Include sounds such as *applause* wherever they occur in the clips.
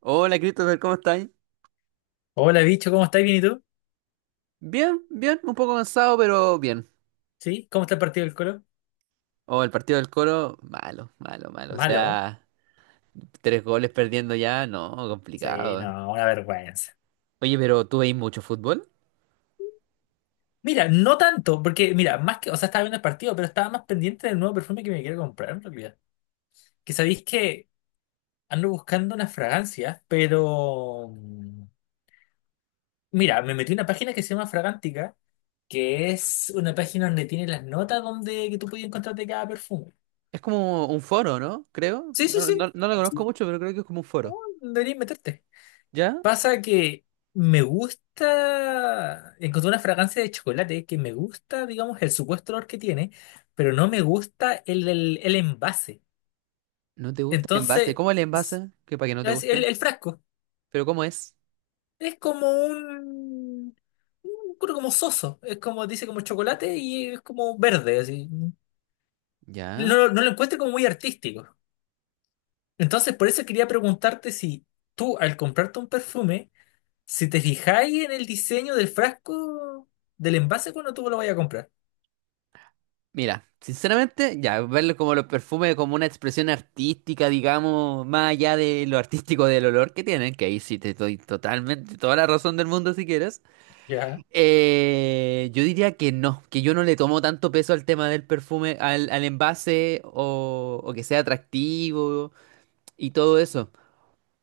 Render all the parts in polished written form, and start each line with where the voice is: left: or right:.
right: Hola Christopher, ¿cómo estáis?
left: Hola, bicho, ¿cómo estás? ¿Bien y tú?
right: Bien, bien, un poco cansado, pero bien.
left: ¿Sí? ¿Cómo está el partido del Colo?
right: Oh, el partido del Colo, malo, malo, malo. O
left: Malo.
right: sea, tres goles perdiendo ya, no,
left: Sí,
right: complicado.
left: no, una vergüenza.
right: Oye, pero ¿tú veis mucho fútbol?
left: Mira, no tanto, porque mira, más que, o sea, estaba viendo el partido, pero estaba más pendiente del nuevo perfume que me quiero comprar en realidad. Que sabéis que ando buscando unas fragancias, pero mira, me metí en una página que se llama Fragántica, que es una página donde tiene las notas donde que tú puedes encontrarte cada perfume.
right: Es como un foro, ¿no? Creo.
left: Sí, sí,
right: No,
left: sí.
right: no, no lo conozco
left: Sí.
right: mucho, pero creo que es como un foro.
left: Oh, deberías meterte.
right: ¿Ya?
left: Pasa que me gusta, encontré una fragancia de chocolate que me gusta, digamos, el supuesto olor que tiene, pero no me gusta el envase.
right: ¿No te gusta el envase?
left: Entonces,
right: ¿Cómo el
left: s-
right: envase? Que para que no te
left: es el,
right: guste.
left: el frasco
right: ¿Pero cómo es?
left: es como un creo como soso, es como, dice como chocolate y es como verde, así.
right: ¿Ya?
left: No, no lo encuentro como muy artístico. Entonces, por eso quería preguntarte si tú, al comprarte un perfume, si te fijáis en el diseño del frasco, del envase cuando tú lo vayas a comprar.
right: Mira, sinceramente, ya, verlo como los perfumes como una expresión artística, digamos, más allá de lo artístico del olor que tienen, que ahí sí te doy totalmente toda la razón del mundo si quieres.
left: Ya.
right: Yo diría que no, que yo no le tomo tanto peso al tema del perfume, al envase o que sea atractivo y todo eso,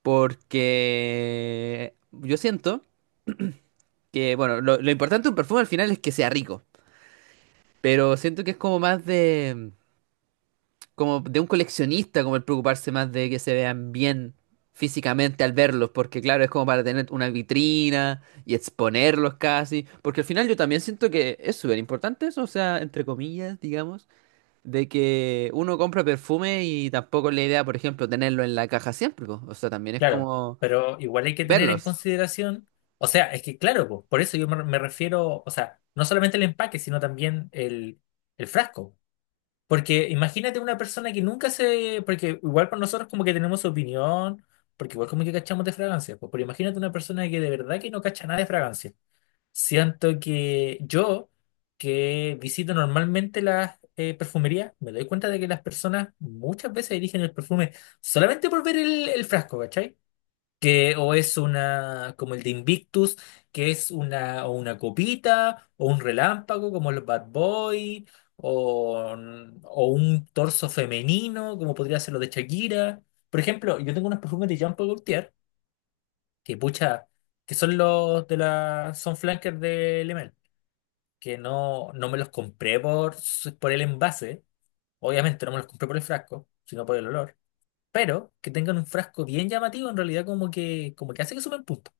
right: porque yo siento que, bueno, lo importante de un perfume al final es que sea rico, pero siento que es como más de, como de un coleccionista, como el preocuparse más de que se vean bien físicamente al verlos, porque claro, es como para tener una vitrina y exponerlos casi, porque al final yo también siento que es súper importante eso, o sea, entre comillas, digamos, de que uno compra perfume y tampoco es la idea, por ejemplo, tenerlo en la caja siempre, po. O sea, también es
left: Claro,
right: como
left: pero igual hay que tener en
right: verlos.
left: consideración, o sea, es que claro, po, por eso yo me refiero, o sea, no solamente el empaque, sino también el frasco. Porque imagínate una persona que nunca se, porque igual con nosotros como que tenemos opinión, porque igual como que cachamos de fragancias, po, pero imagínate una persona que de verdad que no cacha nada de fragancia. Siento que yo, que visito normalmente las perfumerías, me doy cuenta de que las personas muchas veces eligen el perfume solamente por ver el frasco, ¿cachai? Que o es una, como el de Invictus, que es una, o una copita, o un relámpago, como los Bad Boy, o, o un torso femenino, como podría ser lo de Shakira. Por ejemplo, yo tengo unos perfumes de Jean Paul Gaultier, que pucha, que son los de la, son flankers de Le que no, no me los compré por, por el envase. Obviamente no me los compré por el frasco, sino por el olor. Pero que tengan un frasco bien llamativo, en realidad como que hace que suben puntos.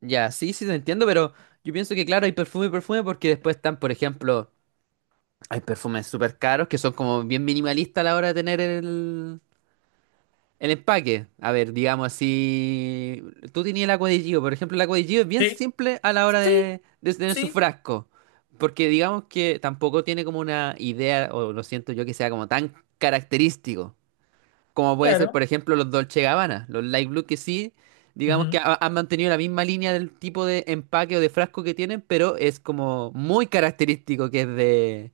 right: Ya, sí, sí, te entiendo, pero yo pienso que claro, hay perfume y perfume porque después están, por ejemplo, hay perfumes súper caros que son como bien minimalistas a la hora de tener el empaque, a ver, digamos, así, tú tenías el agua de Gio, por ejemplo, el agua de Gio es bien
left: Sí.
right: simple a la hora
left: Sí,
right: de tener su
left: sí,
right: frasco, porque digamos que tampoco tiene como una idea, o lo siento yo, que sea como tan característico, como puede ser,
left: claro.
right: por ejemplo, los Dolce Gabbana, los Light Blue, que sí, digamos que
left: Ujú,
right: han mantenido la misma línea del tipo de empaque o de frasco que tienen, pero es como muy característico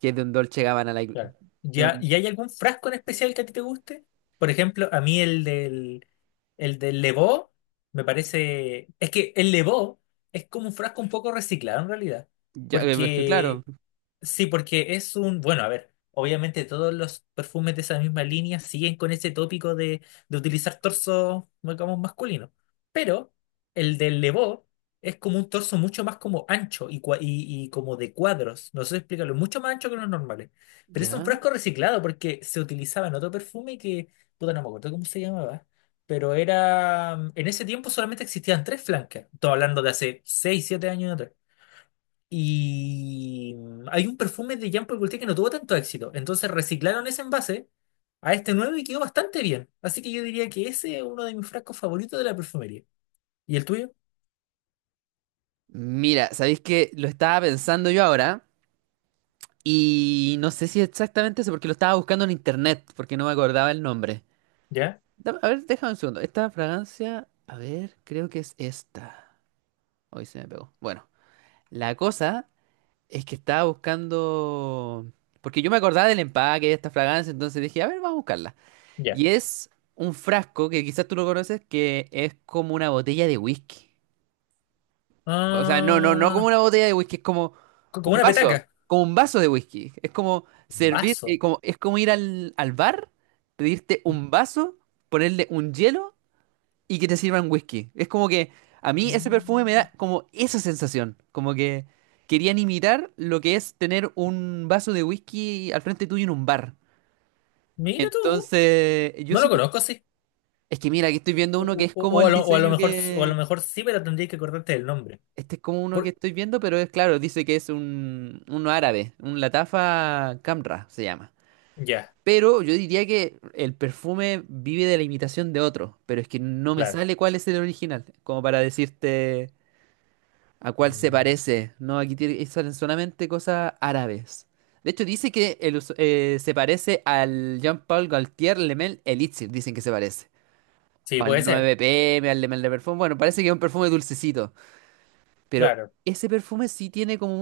right: que es de un Dolce Gabbana Light Blue.
left: claro.
right: De
left: ¿Ya, y
right: un-
left: hay algún frasco en especial que a ti te guste? Por ejemplo, a mí el del Levó me parece... Es que el Levó es como un frasco un poco reciclado en realidad.
right: ya, es que claro,
left: Porque sí, porque es un, bueno, a ver, obviamente todos los perfumes de esa misma línea siguen con ese tópico de utilizar torso, digamos, masculino. Pero el del Levo es como un torso mucho más como ancho y, y como de cuadros, no sé si explicarlo, mucho más ancho que los normales. Pero es un
right: ya.
left: frasco reciclado porque se utilizaba en otro perfume que, puta, no me acuerdo cómo se llamaba. Pero era, en ese tiempo solamente existían tres flancas. Estoy hablando de hace 6 7 años atrás. Y hay un perfume de Jean Paul Gaultier que no tuvo tanto éxito. Entonces reciclaron ese envase a este nuevo y quedó bastante bien. Así que yo diría que ese es uno de mis frascos favoritos de la perfumería. ¿Y el tuyo?
right: Mira, ¿sabéis que lo estaba pensando yo ahora? Y no sé si exactamente eso, porque lo estaba buscando en internet, porque no me acordaba el nombre.
left: ¿Ya?
right: A ver, déjame un segundo. Esta fragancia, a ver, creo que es esta. Hoy se me pegó. Bueno, la cosa es que estaba buscando. Porque yo me acordaba del empaque de esta fragancia, entonces dije, a ver, vamos a buscarla.
left: Ya.
right: Y es un frasco, que quizás tú lo conoces, que es como una botella de whisky. O sea, no, no, no como
left: Ah,
right: una botella de whisky, es como
left: como
right: un
left: una
right: vaso,
left: petaca.
right: como un vaso de whisky. Es como
left: Un
right: servir,
left: vaso.
right: como, es como ir al, al bar, pedirte un vaso, ponerle un hielo y que te sirvan whisky. Es como que a mí ese perfume me
left: Mm,
right: da como esa sensación, como que querían imitar lo que es tener un vaso de whisky al frente tuyo en un bar.
left: Mira tú.
right: Entonces, yo
left: No lo
right: siento que,
left: conozco, sí.
right: es que mira, aquí estoy viendo
left: O,
right: uno que es
left: o
right: como el
left: o a lo
right: diseño
left: mejor, o a lo
right: que…
left: mejor sí, pero tendría que acordarte del nombre.
right: Este es como uno que
left: Por-
right: estoy viendo, pero es claro, dice que es un, uno árabe, un Latafa Camra se llama.
left: Ya,
right: Pero yo diría que el perfume vive de la imitación de otro, pero es que no me
left: claro.
right: sale cuál es el original, como para decirte a cuál se
left: Mm,
right: parece. No, salen solamente cosas árabes. De hecho, dice que se parece al Jean-Paul Gaultier Le Mel Elixir, dicen que se parece.
left: sí,
right: O al
left: puede ser.
right: 9PM, al Le Mel de Perfume. Bueno, parece que es un perfume dulcecito, pero
left: Claro.
right: ese perfume sí tiene como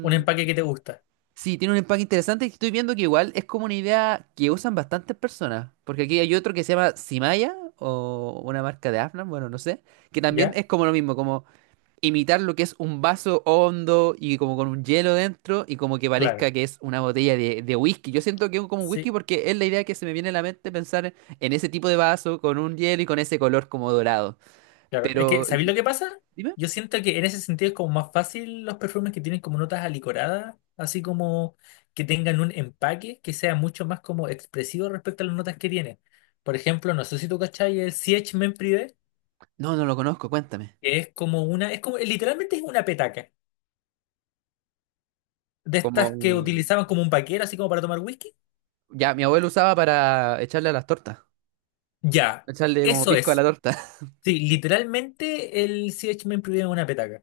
left: Un empaque que te gusta.
right: Sí, tiene un empaque interesante y estoy viendo que igual es como una idea que usan bastantes personas. Porque aquí hay otro que se llama Simaya o una marca de Afnan, bueno, no sé. Que también
left: ¿Ya?
right: es como lo mismo, como imitar lo que es un vaso hondo y como con un hielo dentro y como que
left: Claro.
right: parezca que es una botella de whisky. Yo siento que es como un whisky
left: Sí,
right: porque es la idea que se me viene a la mente pensar en ese tipo de vaso con un hielo y con ese color como dorado.
left: claro, es que,
right: Pero,
left: ¿sabéis lo que pasa?
right: dime.
left: Yo siento que en ese sentido es como más fácil los perfumes que tienen como notas alicoradas, así como que tengan un empaque que sea mucho más como expresivo respecto a las notas que tienen. Por ejemplo, no sé si tú cachai el CH Men Privé,
right: No, no lo conozco, cuéntame.
left: que es como una, es como, literalmente es una petaca, de
right: Como
left: estas que utilizaban como un paquero, así como para tomar whisky.
right: ya mi abuelo usaba para echarle a las tortas.
left: Ya,
right: Echarle como
left: eso
right: pisco a la
left: es.
right: torta. *laughs*
left: Sí, literalmente el CH Men Privé es una petaca.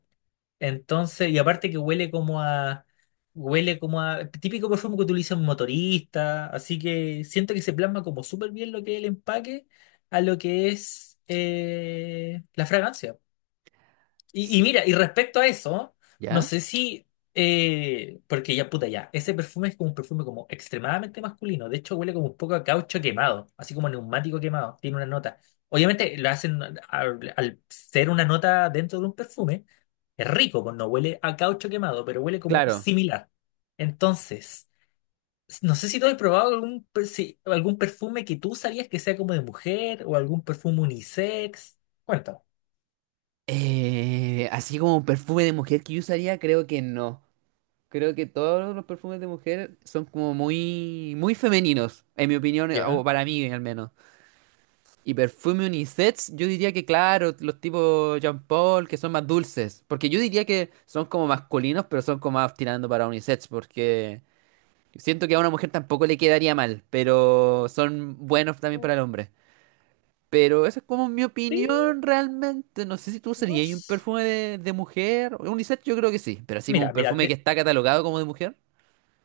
left: Entonces, y aparte que huele como a, típico perfume que utiliza un motorista, así que siento que se plasma como súper bien lo que es el empaque a lo que es la fragancia. Y
right: Sí,
left: mira, y respecto a eso, no
right: ¿ya?
left: sé si, porque ya puta ya, ese perfume es como un perfume como extremadamente masculino, de hecho huele como un poco a caucho quemado, así como a neumático quemado, tiene una nota. Obviamente lo hacen al ser una nota dentro de un perfume, es rico, pues no huele a caucho quemado, pero huele como
right: Claro.
left: similar. Entonces, no sé si tú has probado algún algún perfume que tú sabías que sea como de mujer o algún perfume unisex. Cuéntame.
right: Así como perfume de mujer que yo usaría, creo que no. Creo que todos los perfumes de mujer son como muy, muy femeninos, en mi opinión, o
left: ¿Ya?
right: para mí al menos. Y perfume unisex, yo diría que claro, los tipos Jean Paul, que son más dulces. Porque yo diría que son como masculinos, pero son como más tirando para unisex, porque siento que a una mujer tampoco le quedaría mal, pero son buenos también para el hombre. Pero esa es como mi
left: Sí,
right: opinión realmente. No sé si tú
left: no
right: usarías un
left: sé.
right: perfume de mujer. Unisex yo creo que sí, pero así como un
left: Mira, mira,
right: perfume que
left: de-
right: está catalogado como de mujer.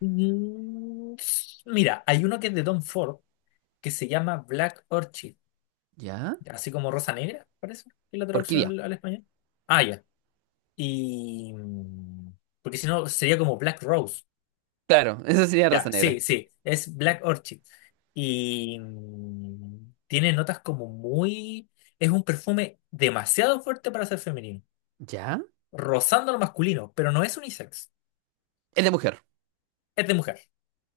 left: Mm, mira, hay uno que es de Don Ford que se llama Black Orchid,
right: ¿Ya?
left: así como Rosa Negra, parece, que es la traducción
right: Orquídea.
left: al español. Ah, ya. Y porque si no sería como Black Rose.
right: Claro, *laughs* esa sería
left: Ya,
right: raza negra.
left: sí, sí, es Black Orchid. Y tiene notas como muy... Es un perfume demasiado fuerte para ser femenino,
right: ¿Ya?
left: rozando lo masculino, pero no es unisex.
right: Es de mujer.
left: Es de mujer.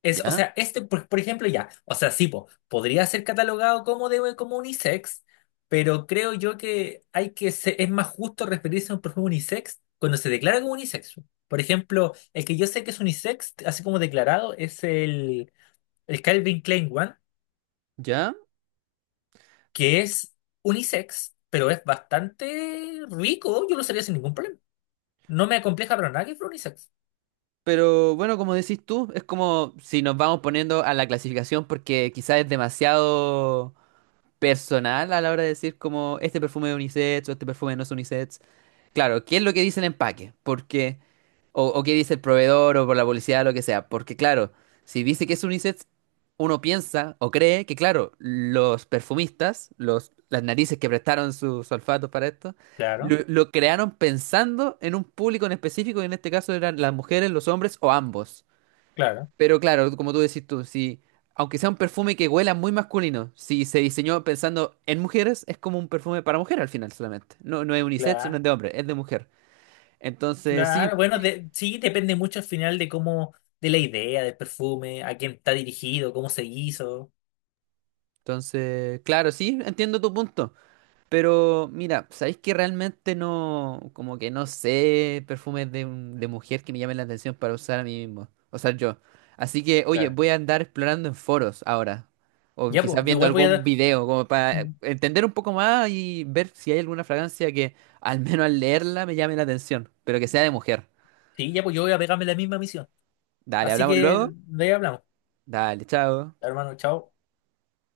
left: Es, o
right: ¿Ya?
left: sea, este, por ejemplo, ya, o sea, sí, po, podría ser catalogado como de como unisex, pero creo yo que hay que es más justo referirse a un perfume unisex cuando se declara como unisex. Por ejemplo, el que yo sé que es unisex, así como declarado, es el Calvin Klein One,
right: ¿Ya?
left: que es unisex, pero es bastante rico, yo lo usaría sin ningún problema. No me acompleja para nada que fuera unisex.
right: Pero bueno, como decís tú, es como si nos vamos poniendo a la clasificación porque quizás es demasiado personal a la hora de decir como este perfume es unisex o este perfume no es unisex. Claro, ¿qué es lo que dice el empaque? Porque… O, o qué dice el proveedor o por la publicidad, lo que sea. Porque claro, si dice que es unisex, uno piensa o cree que claro, los perfumistas, los, las narices que prestaron sus olfatos para esto, lo,
left: Claro,
right: lo crearon pensando en un público en específico, y en este caso eran las mujeres, los hombres o ambos.
left: claro,
right: Pero claro, como tú decís tú, si, aunque sea un perfume que huela muy masculino, si se diseñó pensando en mujeres, es como un perfume para mujer al final solamente. No, no es unisex, no
left: claro.
right: es de hombre, es de mujer. Entonces, sí,
left: Claro, bueno, de- sí, depende mucho al final de cómo, de la idea del perfume, a quién está dirigido, cómo se hizo.
right: entonces, claro, sí, entiendo tu punto. Pero mira, ¿sabéis que realmente no, como que no sé perfumes de mujer que me llamen la atención para usar a mí mismo? O sea, yo. Así que, oye,
left: Claro.
right: voy a andar explorando en foros ahora. O
left: Ya,
right: quizás
left: pues, yo
right: viendo
left: igual voy
right: algún
left: a...
right: video, como para entender un poco más y ver si hay alguna fragancia que al menos al leerla me llame la atención, pero que sea de mujer.
left: Sí, ya, pues yo voy a pegarme la misma misión.
right: Dale,
left: Así
right: hablamos
left: que
right: luego.
left: de ahí hablamos.
right: Dale, chao.
left: Hermano, chao.